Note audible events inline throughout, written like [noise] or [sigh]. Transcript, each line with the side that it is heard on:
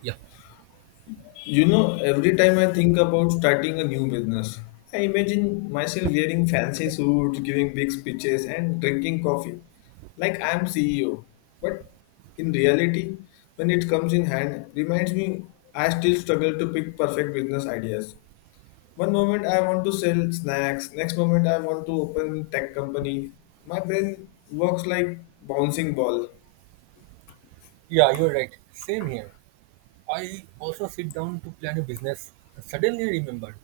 right: Yeah.
left: You know, every time I think about starting a new business, I imagine myself wearing fancy suits, giving big speeches, and drinking coffee like I'm CEO. But in reality, when it comes in hand, reminds me I still struggle to pick perfect business ideas. One moment I want to sell snacks, next moment I want to open tech company. My brain works like bouncing ball.
right: Yeah, you're right. Same here. I also sit down to plan a business and suddenly remembered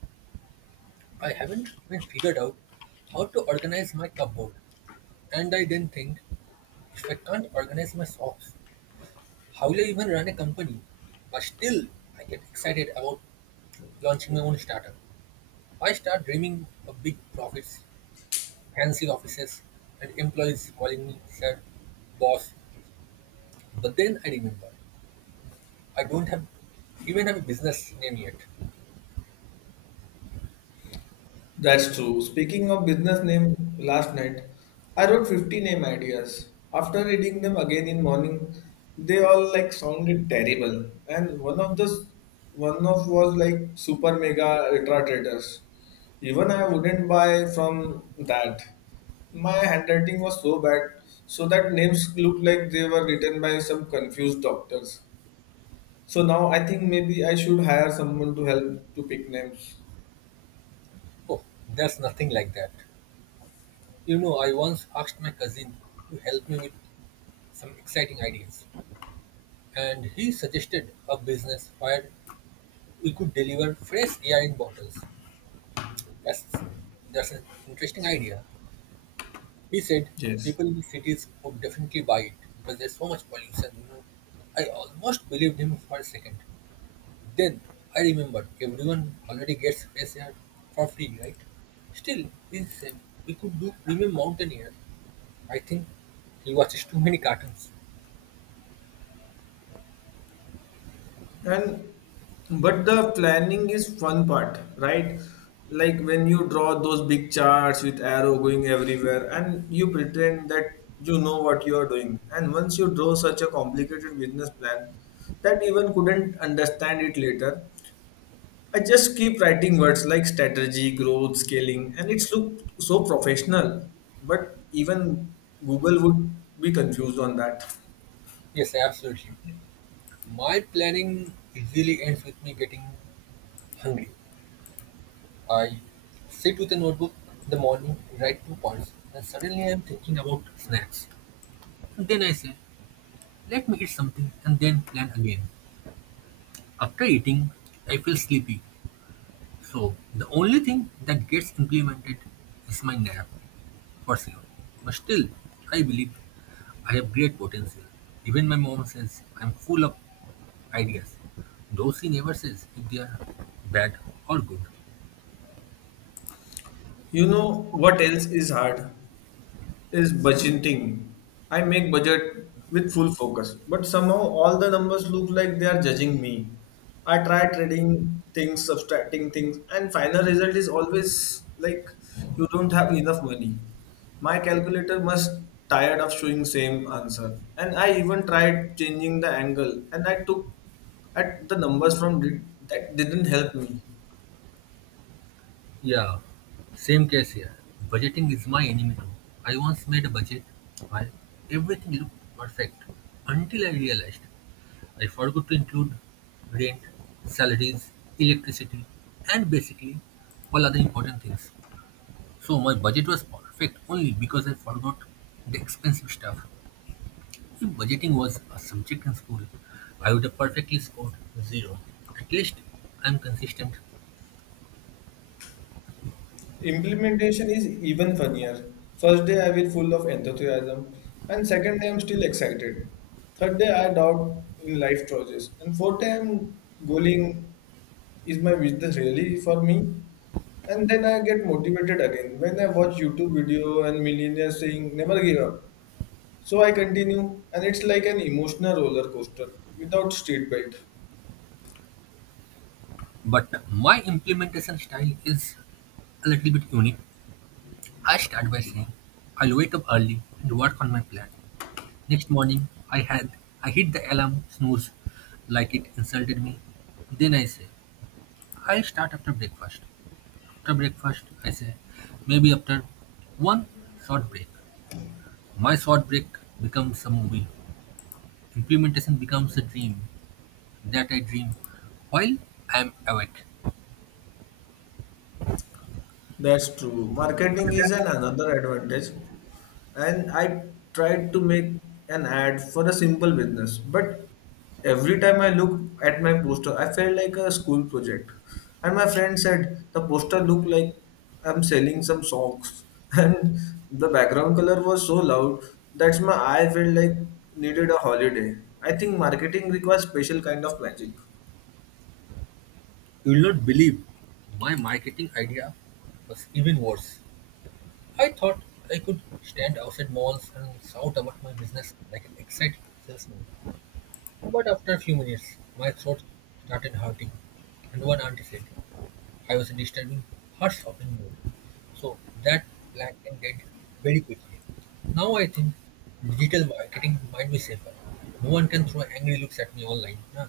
right: I haven't even figured out how to organize my cupboard. And I then think, if I can't organize my socks, how will I even run a company? But still, I get excited about launching my own startup. I start dreaming of big profits, fancy offices, and employees calling me sir, boss. But then I remember I don't have even have a business name yet.
left: That's true. Speaking of business name, last night I wrote 50 name ideas. After reading them again in morning, they all like sounded terrible. And one of was like super mega ultra traders. Even I wouldn't buy from that. My handwriting was so bad, so that names looked like they were written by some confused doctors. So now I think maybe I should hire someone to help to pick names.
right: Oh, there's nothing like that. You know, I once asked my cousin to help me with some exciting ideas, and he suggested a business where we could deliver fresh air in bottles. That's that's an interesting idea. He said
left: Yes.
right: people in the cities would definitely buy it because there's so much pollution. You know, I almost believed him for a second. Then I remembered everyone already gets fresh air for free, right? Still, it's same. We could do premium mountain air. I think he watches too many cartoons.
left: And but the planning is fun part, right? Like when you draw those big charts with arrow going everywhere and you pretend that you know what you are doing. And once you draw such a complicated business plan that even couldn't understand it later, I just keep writing words like strategy, growth, scaling, and it's looked so professional. But even Google would be confused on that.
right: Yes, absolutely. My planning usually ends with me getting hungry. I sit with a notebook in the morning, write two points, and suddenly I am thinking about snacks. Then I say, let me eat something and then plan again. After eating, I feel sleepy. So the only thing that gets implemented is my nap, for sure. But still, I believe I have great potential. Even my mom says I'm full of ideas, though she never says if they are bad or good.
left: You know what else is hard? Is budgeting. I make budget with full focus, but somehow all the numbers look like they are judging me. I try trading things, subtracting things, and final result is always like you don't have enough money. My calculator must tired of showing same answer. And I even tried changing the angle and I took at the numbers from did, that didn't help me.
right: Yeah, same case here. Budgeting is my enemy too. I once made a budget while everything looked perfect until I realized I forgot to include rent, salaries, electricity, and basically all other important things. So my budget was perfect only because I forgot the expensive stuff. If budgeting was a subject in school, I would have perfectly scored zero. At least I'm consistent.
left: Implementation is even funnier. First day I will full of enthusiasm, and second day I'm still excited. Third day I doubt in life choices, and fourth day I'm going, is my business really for me? And then I get motivated again when I watch YouTube video and millionaires saying never give up. So I continue, and it's like an emotional roller coaster without street belt.
right: But my implementation style is a little bit unique. I start by saying I'll wake up early and work on my plan. Next morning, I hit the alarm snooze like it insulted me. Then I say, I'll start after breakfast. After breakfast, I say, maybe after one short break. My short break becomes a movie. Implementation becomes a dream that I dream while I am awake.
left: That's true. Marketing
right: You
left: is an another advantage. And I tried to make an ad for a simple business, but every time I look at my poster, I felt like a school project. And my friend said the poster looked like I'm selling some socks, [laughs] and the background color was so loud that my eye felt like needed a holiday. I think marketing requires special kind of magic.
right: will not believe my marketing idea was even worse. I thought I could stand outside malls and shout about my business like an excited salesman. But after a few minutes, my throat started hurting, and one auntie said I was disturbing her shopping mood. So that plan ended very quickly. Now I think digital marketing might be safer. No one can throw angry looks at me online, huh?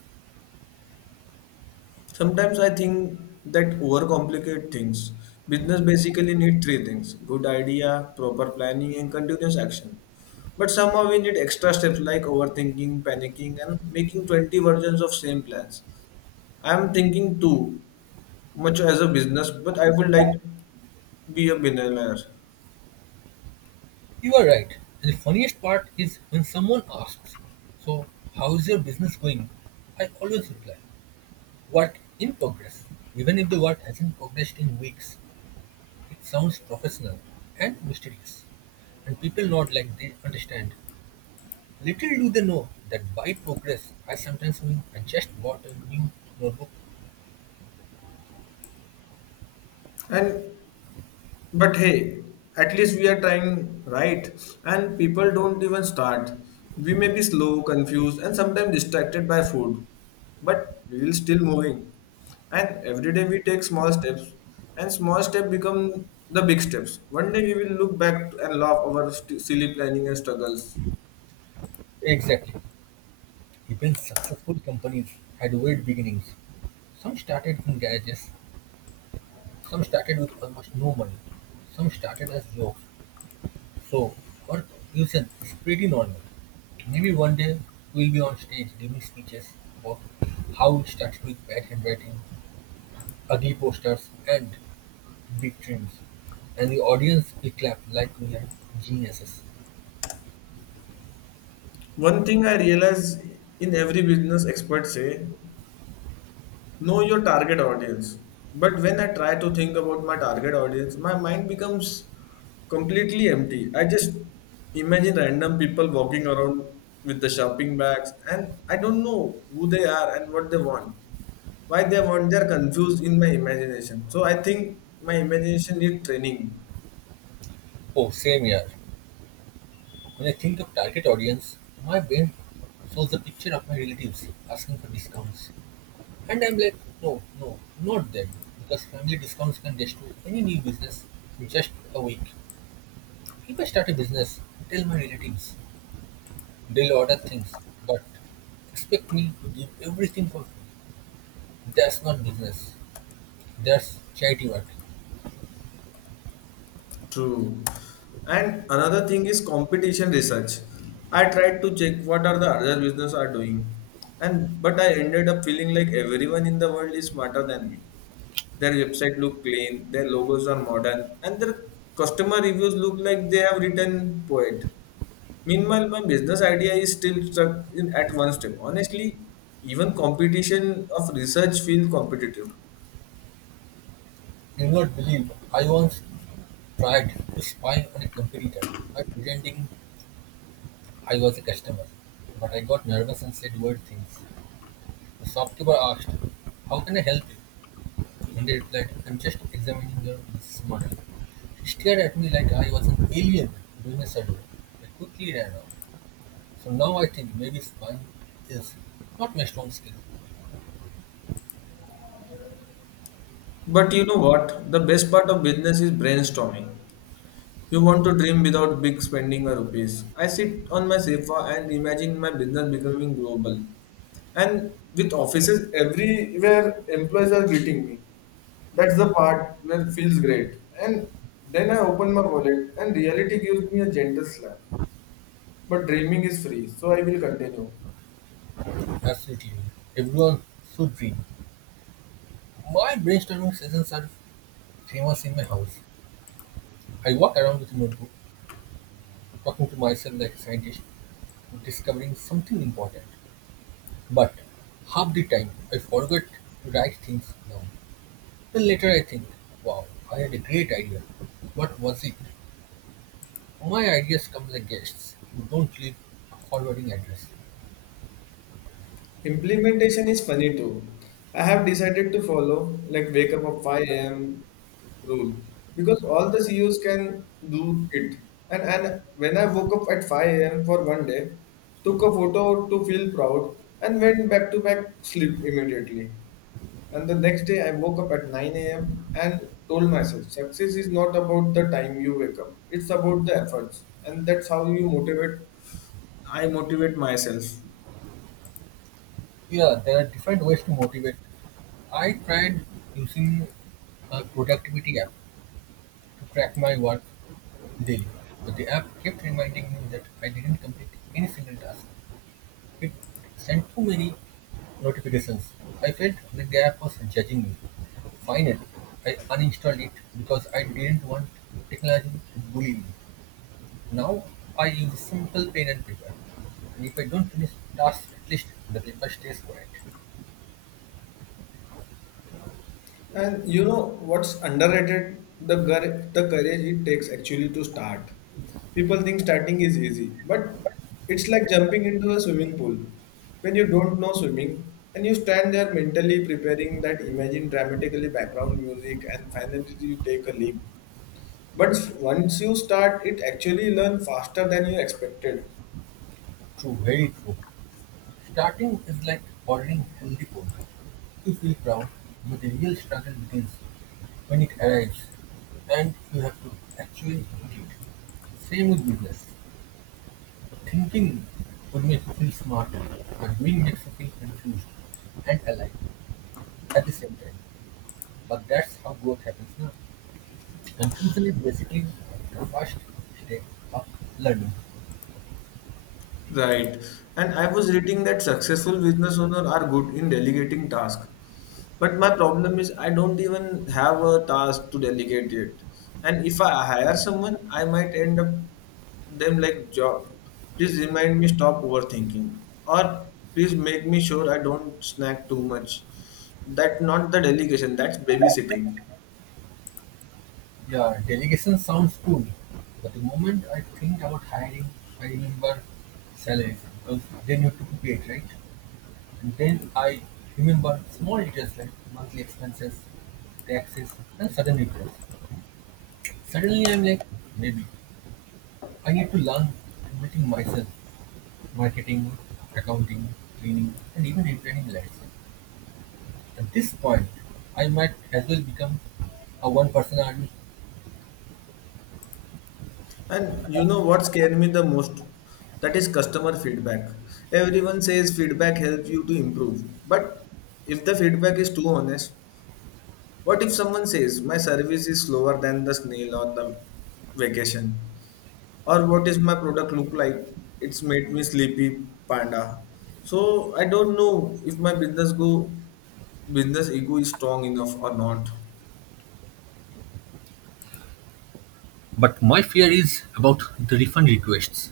left: Sometimes I think that overcomplicate things. Business basically need three things: good idea, proper planning, and continuous action. But somehow we need extra steps like overthinking, panicking, and making 20 versions of same plans. I am thinking too much as a business, but I would like be a billionaire.
right: You are right. And the funniest part is when someone asks, "So, how is your business going?" I always reply, "Work in progress," even if the work hasn't progressed in weeks. It sounds professional and mysterious, and people nod like they understand. Little do they know that by progress, I sometimes mean I just bought a new notebook.
left: And But hey, at least we are trying, right? And people don't even start. We may be slow, confused, and sometimes distracted by food, but we will still moving. And every day we take small steps, and small steps become the big steps. One day we will look back and laugh over silly planning and struggles.
right: Exactly. Even successful companies had weird beginnings. Some started in garages, some started with almost no money, some started as jokes. So, our confusion is pretty normal. Maybe one day we'll be on stage giving speeches about how it started with bad handwriting, ugly posters, and big dreams, and the audience we clapped like we are geniuses.
left: One thing I realize in every business expert say know your target audience, but when I try to think about my target audience, my mind becomes completely empty. I just imagine random people walking around with the shopping bags, and I don't know who they are and what they want, why they want. They're confused in my imagination, so I think my imagination need training.
right: Oh, same here. When I think of target audience, my brain shows the picture of my relatives asking for discounts. And I'm like, no, no, not them. Because family discounts can destroy any new business in just a week. If I start a business, tell my relatives, they'll order things, but expect me to give everything for free. That's not business. That's charity work.
left: True. And another thing is competition research. I tried to check what are the other business are doing. And but I ended up feeling like everyone in the world is smarter than me. Their website look clean, their logos are modern, and their customer reviews look like they have written poet. Meanwhile, my business idea is still stuck in at one step. Honestly, even competition of research feel competitive.
right: Do not believe I once tried to spy on a competitor by pretending I was a customer, but I got nervous and said weird things. The shopkeeper asked, "How can I help you?" And I replied, "I'm just examining your business model." He stared at me like I was an alien doing a survey. I quickly ran out. So now I think maybe spying is not my strong skill.
left: But you know what? The best part of business is brainstorming. You want to dream without big spending a rupees. I sit on my sofa and imagine my business becoming global. And with offices everywhere, employees are greeting me. That's the part where it feels great. And then I open my wallet and reality gives me a gentle slap. But dreaming is free, so I will continue.
right: Absolutely. Everyone should dream. My brainstorming sessions are famous in my house. I walk around with a notebook, talking to myself like a scientist, discovering something important. But half the time, I forget to write things down. Then later, I think, wow, I had a great idea. What was it? My ideas come like guests who don't leave a forwarding address.
left: Implementation is funny too. I have decided to follow like wake up at 5 a.m. rule because all the CEOs can do it. And when I woke up at 5 a.m. for one day, took a photo to feel proud, and went back sleep immediately. And the next day, I woke up at 9 a.m. and told myself success is not about the time you wake up, it's about the efforts. And that's how you motivate. I motivate myself.
right: Yeah, there are different ways to motivate. I tried using a productivity app to track my work daily, but the app kept reminding me that I didn't complete any single task. It sent too many notifications. I felt the gap was judging me. Finally, I uninstalled it because I didn't want technology to bully me. Now I use simple pen and paper. And if I don't finish tasks, at least the paper stays quiet.
left: And you know what's underrated? The courage it takes actually to start. People think starting is easy, but it's like jumping into a swimming pool. When you don't know swimming and you stand there mentally preparing that imagine dramatically background music and finally you take a leap. But once you start, it actually learn faster than you expected.
right: True, very true. Starting is like ordering healthy food. You feel proud, but the real struggle begins when it arrives and you have to actually eat it. Same with business. Thinking would make you feel smarter, but doing makes you feel confused and alive at the same time. But that's how growth happens now. Confusion is basically the first step of learning.
left: Right. And I was reading that successful business owners are good in delegating tasks. But my problem is I don't even have a task to delegate it. And if I hire someone, I might end up them like job. Please remind me stop overthinking. Or please make me sure I don't snack too much. That's not the delegation, that's babysitting.
right: Yeah, delegation sounds cool, but the moment I think about hiring, I remember salaries because then you have to pay it, right? And then I remember small details like monthly expenses, taxes, and sudden regrets. Suddenly I'm like, maybe. I had to learn everything myself: marketing, accounting, cleaning, and even repairing lights. At this point, I might as well become a one person army.
left: And you know what scared me the most? That is customer feedback. Everyone says feedback helps you to improve. But if the feedback is too honest, what if someone says my service is slower than the snail on the vacation? Or what is my product look like? It's made me sleepy panda. So I don't know if my business ego is strong enough or not.
right: But my fear is about the refund requests.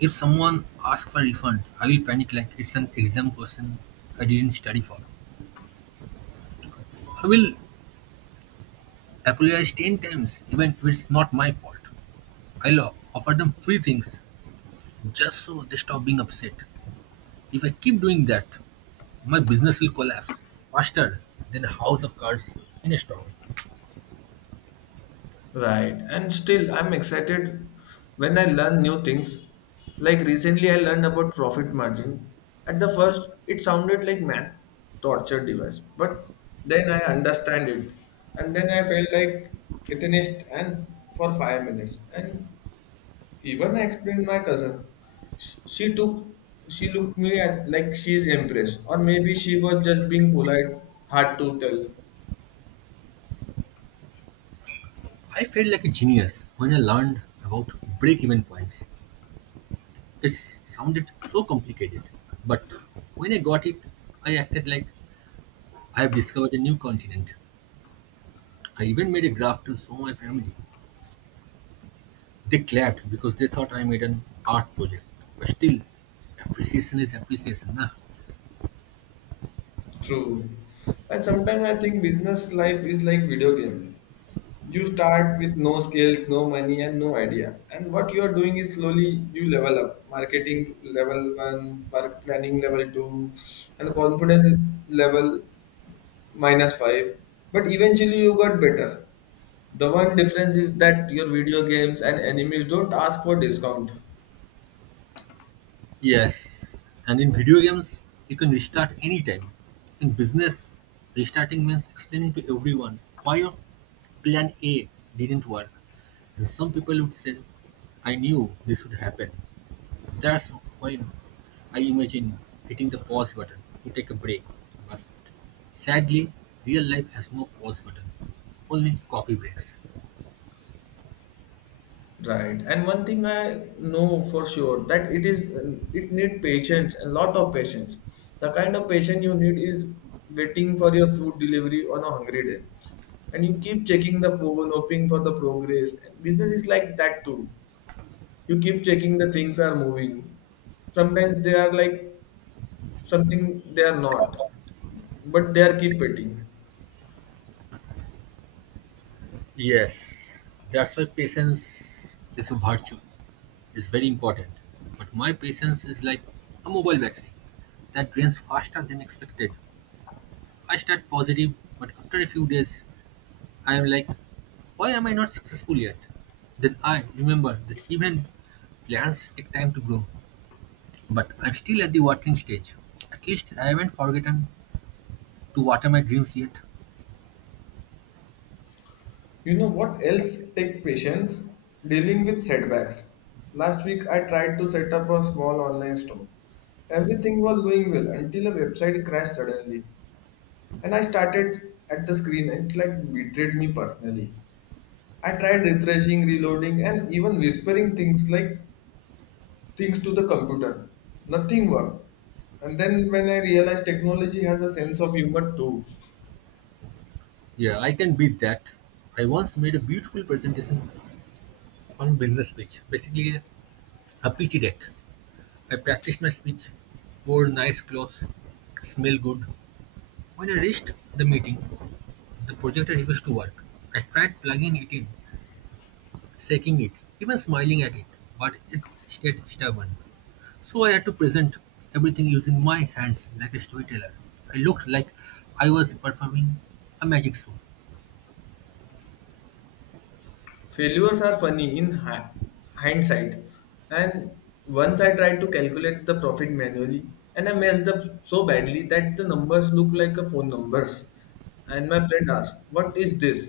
right: If someone asks for refund, I will panic like it's an exam question I didn't study for. I will apologize 10 times even if it's not my fault. I'll offer them free things just so they stop being upset. If I keep doing that, my business will collapse faster than a house of cards in a storm.
left: Right. And still, I'm excited when I learn new things. Like recently, I learned about profit margin. At the first, it sounded like math torture device, but then I understand it, and then I felt like atheist and for 5 minutes. And even I explained my cousin. Sh- She took, she looked me at like she's impressed, or maybe she was just being polite. Hard to tell.
right: I felt like a genius when I learned about break even points. It sounded so complicated, but when I got it, I acted like I have discovered a new continent. I even made a graph to show my family. They clapped because they thought I made an art project. But still, appreciation is appreciation, nah?
left: True. And sometimes I think business life is like video game. You start with no skills, no money, and no idea. And what you are doing is slowly you level up. Marketing level one, mark planning level two, and confidence level minus five. But eventually you got better. The one difference is that your video games and enemies don't ask for discount.
right: Yes, and in video games, you can restart anytime. In business, restarting means explaining to everyone why your plan A didn't work. And some people would say, "I knew this would happen." That's when I imagine hitting the pause button to take a break. But sadly, real life has no pause button, only coffee breaks.
left: Right. And one thing I know for sure that it is it need patience, a lot of patience. The kind of patience you need is waiting for your food delivery on a hungry day. And you keep checking the phone, hoping for the progress. Business is like that too. You keep checking the things are moving. Sometimes they are like something they are not, but they are keep waiting.
right: Yes, that's why patience is a virtue. It's very important. But my patience is like a mobile battery that drains faster than expected. I start positive, but after a few days, I am like, why am I not successful yet? Then I remember that even plans take time to grow, but I'm still at the watering stage. At least I haven't forgotten to water my dreams yet.
left: You know what else take patience? Dealing with setbacks. Last week I tried to set up a small online store. Everything was going well until a website crashed suddenly and I started at the screen and it like betrayed me personally. I tried refreshing, reloading and even whispering things to the computer. Nothing worked. And then when I realized technology has a sense of humor too.
right: Yeah, I can beat that. I once made a beautiful presentation on business speech, basically a pithy deck. I practiced my speech, wore nice clothes, smelled good. When I reached the meeting, the projector refused to work. I tried plugging it in, shaking it, even smiling at it, but it stayed stubborn. So I had to present everything using my hands like a storyteller. I looked like I was performing a magic show.
left: Failures are funny in hindsight, and once I tried to calculate the profit manually, and I messed up so badly that the numbers look like a phone numbers. And my friend asked, what is this?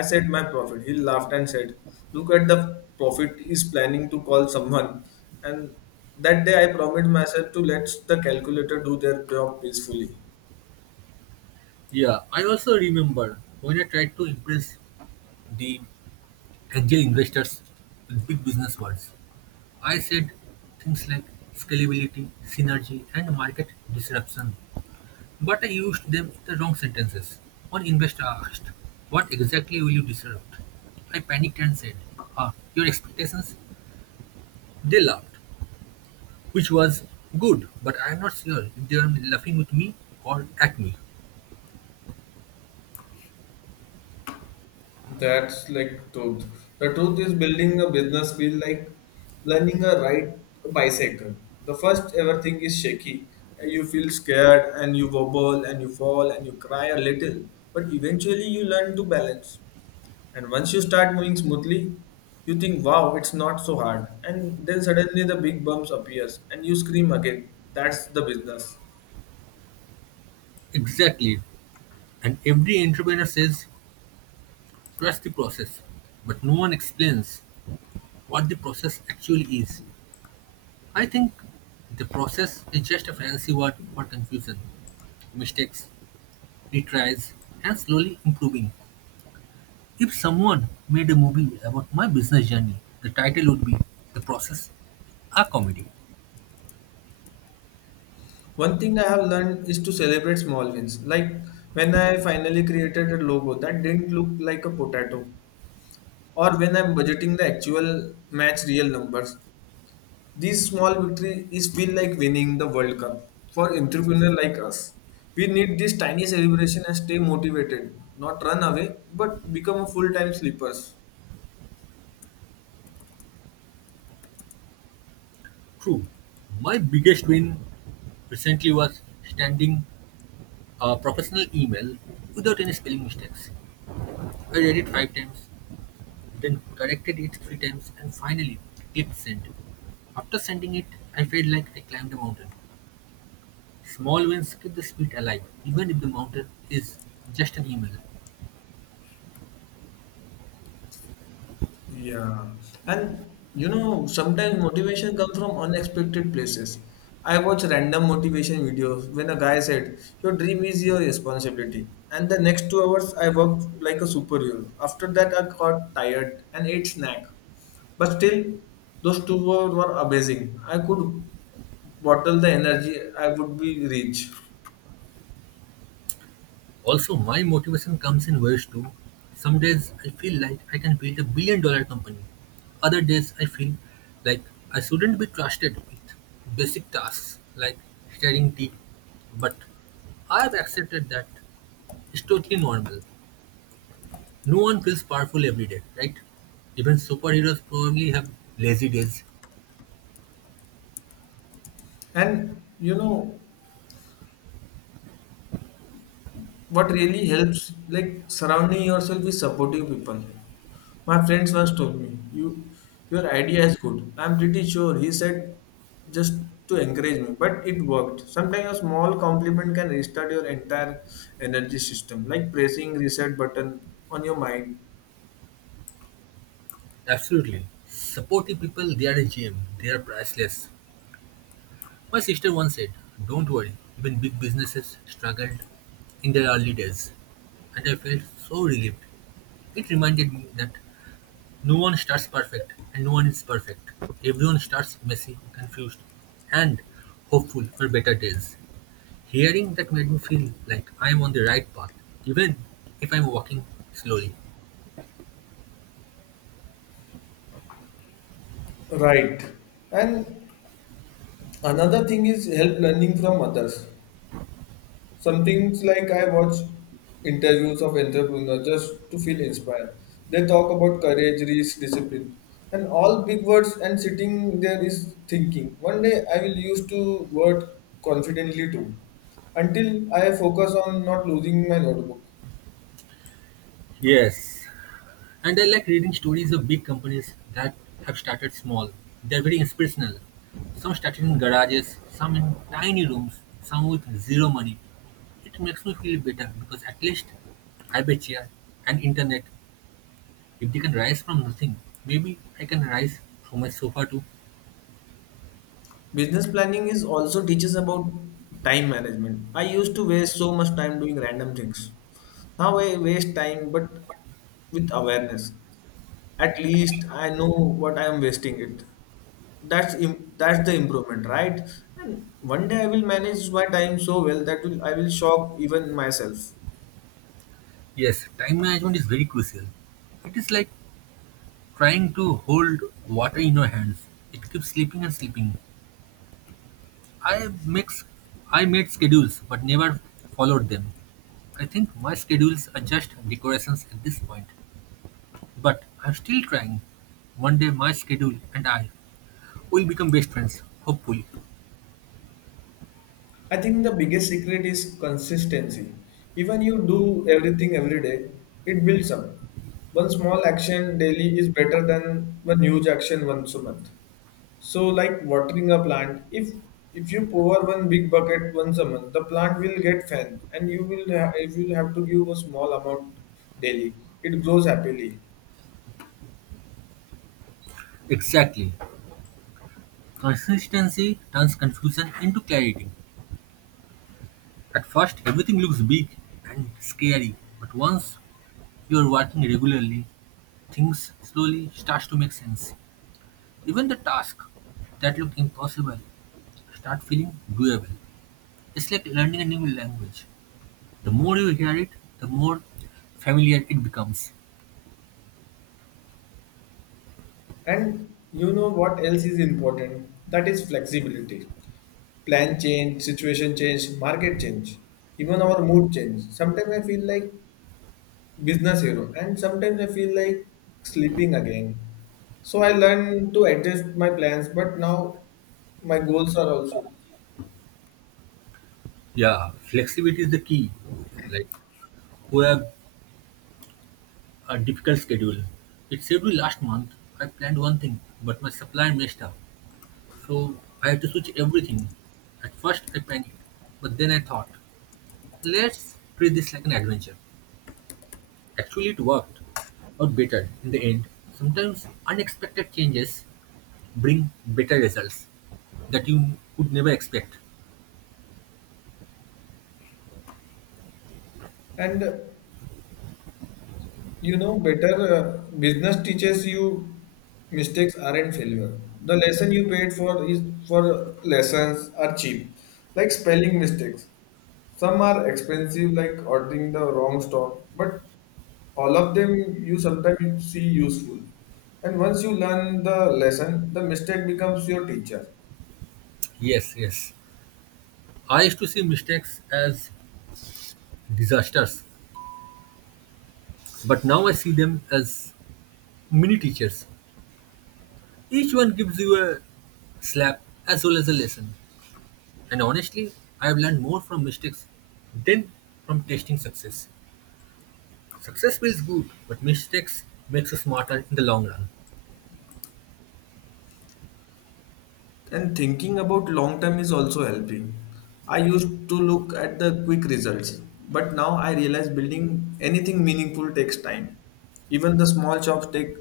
left: I said my profit. He laughed and said, look at the profit is planning to call someone. And that day I promised myself to let the calculator do their job peacefully.
right: Yeah, I also remember when I tried to impress the angel investors with big business words. I said things like scalability, synergy, and market disruption, but I used them in the wrong sentences. One investor asked, "What exactly will you disrupt?" I panicked and said, "Ah, your expectations?" They laughed, which was good, but I am not sure if they were laughing with me or at me.
left: That's like truth. The truth is building a business feel like learning a ride bicycle. The first ever thing is shaky. You feel scared and you wobble and you fall and you cry a little. But eventually you learn to balance. And once you start moving smoothly, you think, wow, it's not so hard. And then suddenly the big bumps appears and you scream again. That's the business.
right: Exactly. And every entrepreneur says, "Trust the process," but no one explains what the process actually is. I think the process is just a fancy word for confusion, mistakes, retries, and slowly improving. If someone made a movie about my business journey, the title would be "The Process, a Comedy."
left: One thing I have learned is to celebrate small wins. Like when I finally created a logo that didn't look like a potato, or when I'm budgeting the actual match real numbers. These small victory is feel like winning the World Cup for entrepreneur like us. We need this tiny celebration and stay motivated, not run away, but become a full-time sleepers.
right: True, my biggest win recently was standing a professional email without any spelling mistakes. I read it five times, then corrected it three times, and finally clicked send. After sending it, I felt like I climbed a mountain. Small wins keep the spirit alive, even if the mountain is just an email.
left: Yeah, and you know, sometimes motivation comes from unexpected places. I watch random motivation videos when a guy said, your dream is your responsibility. And the next 2 hours, I worked like a superhero. After that, I got tired and ate snack. But still, those 2 hours were amazing. I could bottle the energy, I would be rich.
right: Also, my motivation comes in waves too. Some days I feel like I can build 1 billion dollar company. Other days I feel like I shouldn't be trusted with basic tasks like stirring tea. But I have accepted that it's totally normal. No one feels powerful every day, right? Even superheroes probably have lazy days.
left: And you know, what really helps like surrounding yourself with supportive people, my friends once told me, you, your idea is good. I'm pretty sure he said just to encourage me, but it worked. Sometimes a small compliment can restart your entire energy system, like pressing reset button on your mind.
right: Absolutely. Supportive people, they are a gem. They are priceless. My sister once said, "Don't worry, even big businesses struggled in their early days." And I felt so relieved. It reminded me that no one starts perfect and no one is perfect. Everyone starts messy, confused, and hopeful for better days. Hearing that made me feel like I am on the right path, even if I'm walking slowly.
left: Right, and another thing is help learning from others. Some things like I watch interviews of entrepreneurs just to feel inspired. They talk about courage, risk, discipline, and all big words. And sitting there is thinking, one day I will use to word confidently too. Until I focus on not losing my notebook.
right: Yes, and I like reading stories of big companies that have started small. They're very inspirational. Some started in garages, some in tiny rooms, some with zero money. It makes me feel better because at least I bet here and internet, if they can rise from nothing, maybe I can rise from my sofa too.
left: Business planning is also teaches about time management. I used to waste so much time doing random things. Now I waste time, but with awareness. At least I know what I am wasting it. That's the improvement, right? And one day I will manage my time so well that will I will shock even myself.
right: Yes, time management is very crucial. It is like trying to hold water in your hands. It keeps slipping and slipping, I mix I made schedules but never followed them. I think my schedules are just decorations at this point. But I'm still trying. One day my schedule and I will become best friends, hopefully.
left: I think the biggest secret is consistency. Even you do everything every day, it builds up. One small action daily is better than one huge action once a month. So like watering a plant, if you pour one big bucket once a month, the plant will get fed and if you will have to give a small amount daily, it grows happily.
right: Exactly. Consistency turns confusion into clarity. At first everything looks big and scary, but once you are working regularly, things slowly start to make sense. Even the tasks that look impossible start feeling doable. It's like learning a new language. The more you hear it, the more familiar it becomes.
left: And you know what else is important? That is flexibility. Plan change, situation change, market change, even our mood change. Sometimes I feel like business hero, and sometimes I feel like sleeping again. So I learned to adjust my plans, but now my goals are also.
right: Yeah, flexibility is the key. Like, we have a difficult schedule. It saved me last month. I planned one thing, but my supplier messed up. So I had to switch everything. At first, I panicked, but then I thought, let's treat this like an adventure. Actually, it worked out better in the end. Sometimes unexpected changes bring better results that you could never expect.
left: And uh, better business teaches you mistakes aren't failure. The lesson you paid for is for lessons are cheap, like spelling mistakes. Some are expensive, like ordering the wrong stock, but all of them you sometimes see useful. And once you learn the lesson, the mistake becomes your teacher.
right: Yes, yes. I used to see mistakes as disasters, but now I see them as mini teachers. Each one gives you a slap as well as a lesson. And honestly, I have learned more from mistakes than from testing success. Success feels good, but mistakes makes you smarter in the long run.
left: And thinking about long term is also helping. I used to look at the quick results, but now I realize building anything meaningful takes time. Even the small shops take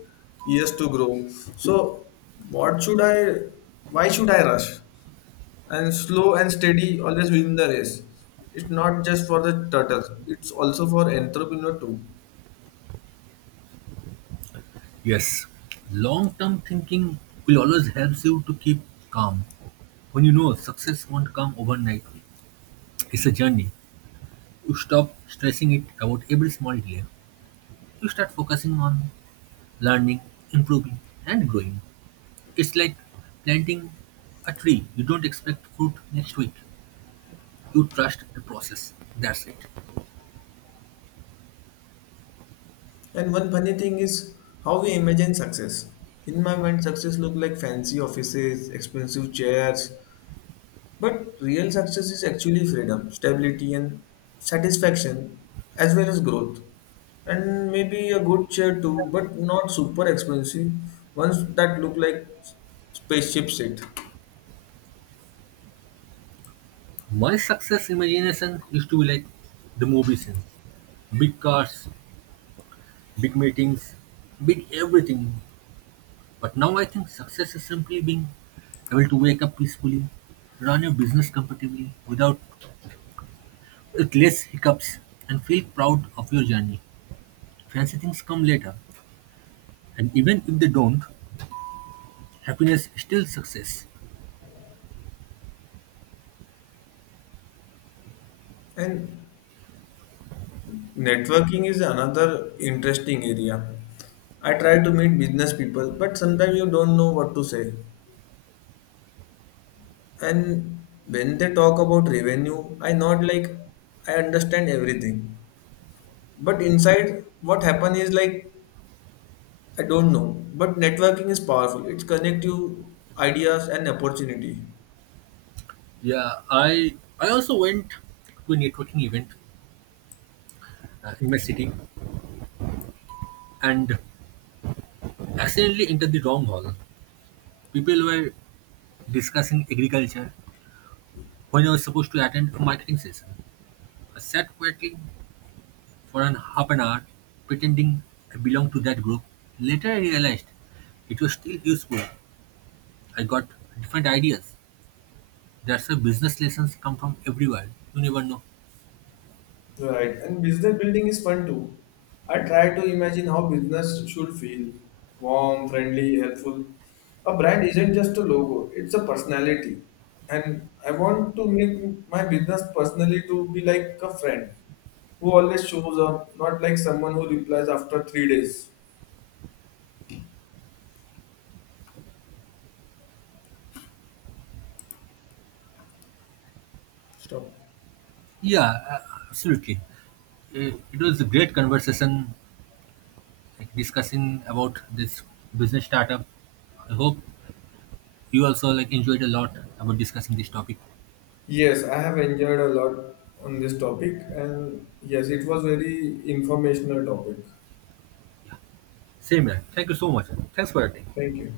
left: years to grow. So, what should I? Why should I rush? And slow and steady always win the race. It's not just for the turtles, it's also for entrepreneur too.
right: Yes, long-term thinking will always help you to keep calm. When you know success won't come overnight, it's a journey. You stop stressing it about every small delay. You start focusing on learning, improving, and growing. It's like planting a tree. You don't expect fruit next week. You trust the process. That's it.
left: And one funny thing is how we imagine success. In my mind, success look like fancy offices, expensive chairs, but real success is actually freedom, stability, and satisfaction, as well as growth. And maybe a good chair too, but not super expensive. Ones that look like spaceship seat.
right: My success imagination used to be like the movie scenes: big cars, big meetings, big everything. But now I think success is simply being able to wake up peacefully, run your business comfortably without with less hiccups, and feel proud of your journey. Fancy things come later. And even if they don't, happiness is still success.
left: And networking is another interesting area. I try to meet business people, but sometimes you don't know what to say. And when they talk about revenue, I not like I understand everything. But inside what happen is like I don't know. But networking is powerful. It connect you ideas and opportunity.
right: Yeah, I also went to a networking event in my city and accidentally entered the wrong hall. People were discussing agriculture when I was supposed to attend a marketing session. I sat quietly for an half an hour, pretending I belonged to that group. Later, I realized it was still useful. I got different ideas. That's why business lessons come from everywhere. You never know.
left: Right, and business building is fun too. I try to imagine how business should feel warm, friendly, helpful. A brand isn't just a logo, it's a personality. And I want to make my business personally to be like a friend who always shows up, not like someone who replies after 3 days. Stop.
right: Yeah, absolutely. It was a great conversation, like discussing about this business startup. I hope you also like enjoyed a lot about discussing this topic.
left: Yes, I have enjoyed a lot on this topic, and yes, it was very informational topic.
right: Same here. Thank you so much. Thanks for your time.
left: Thank you.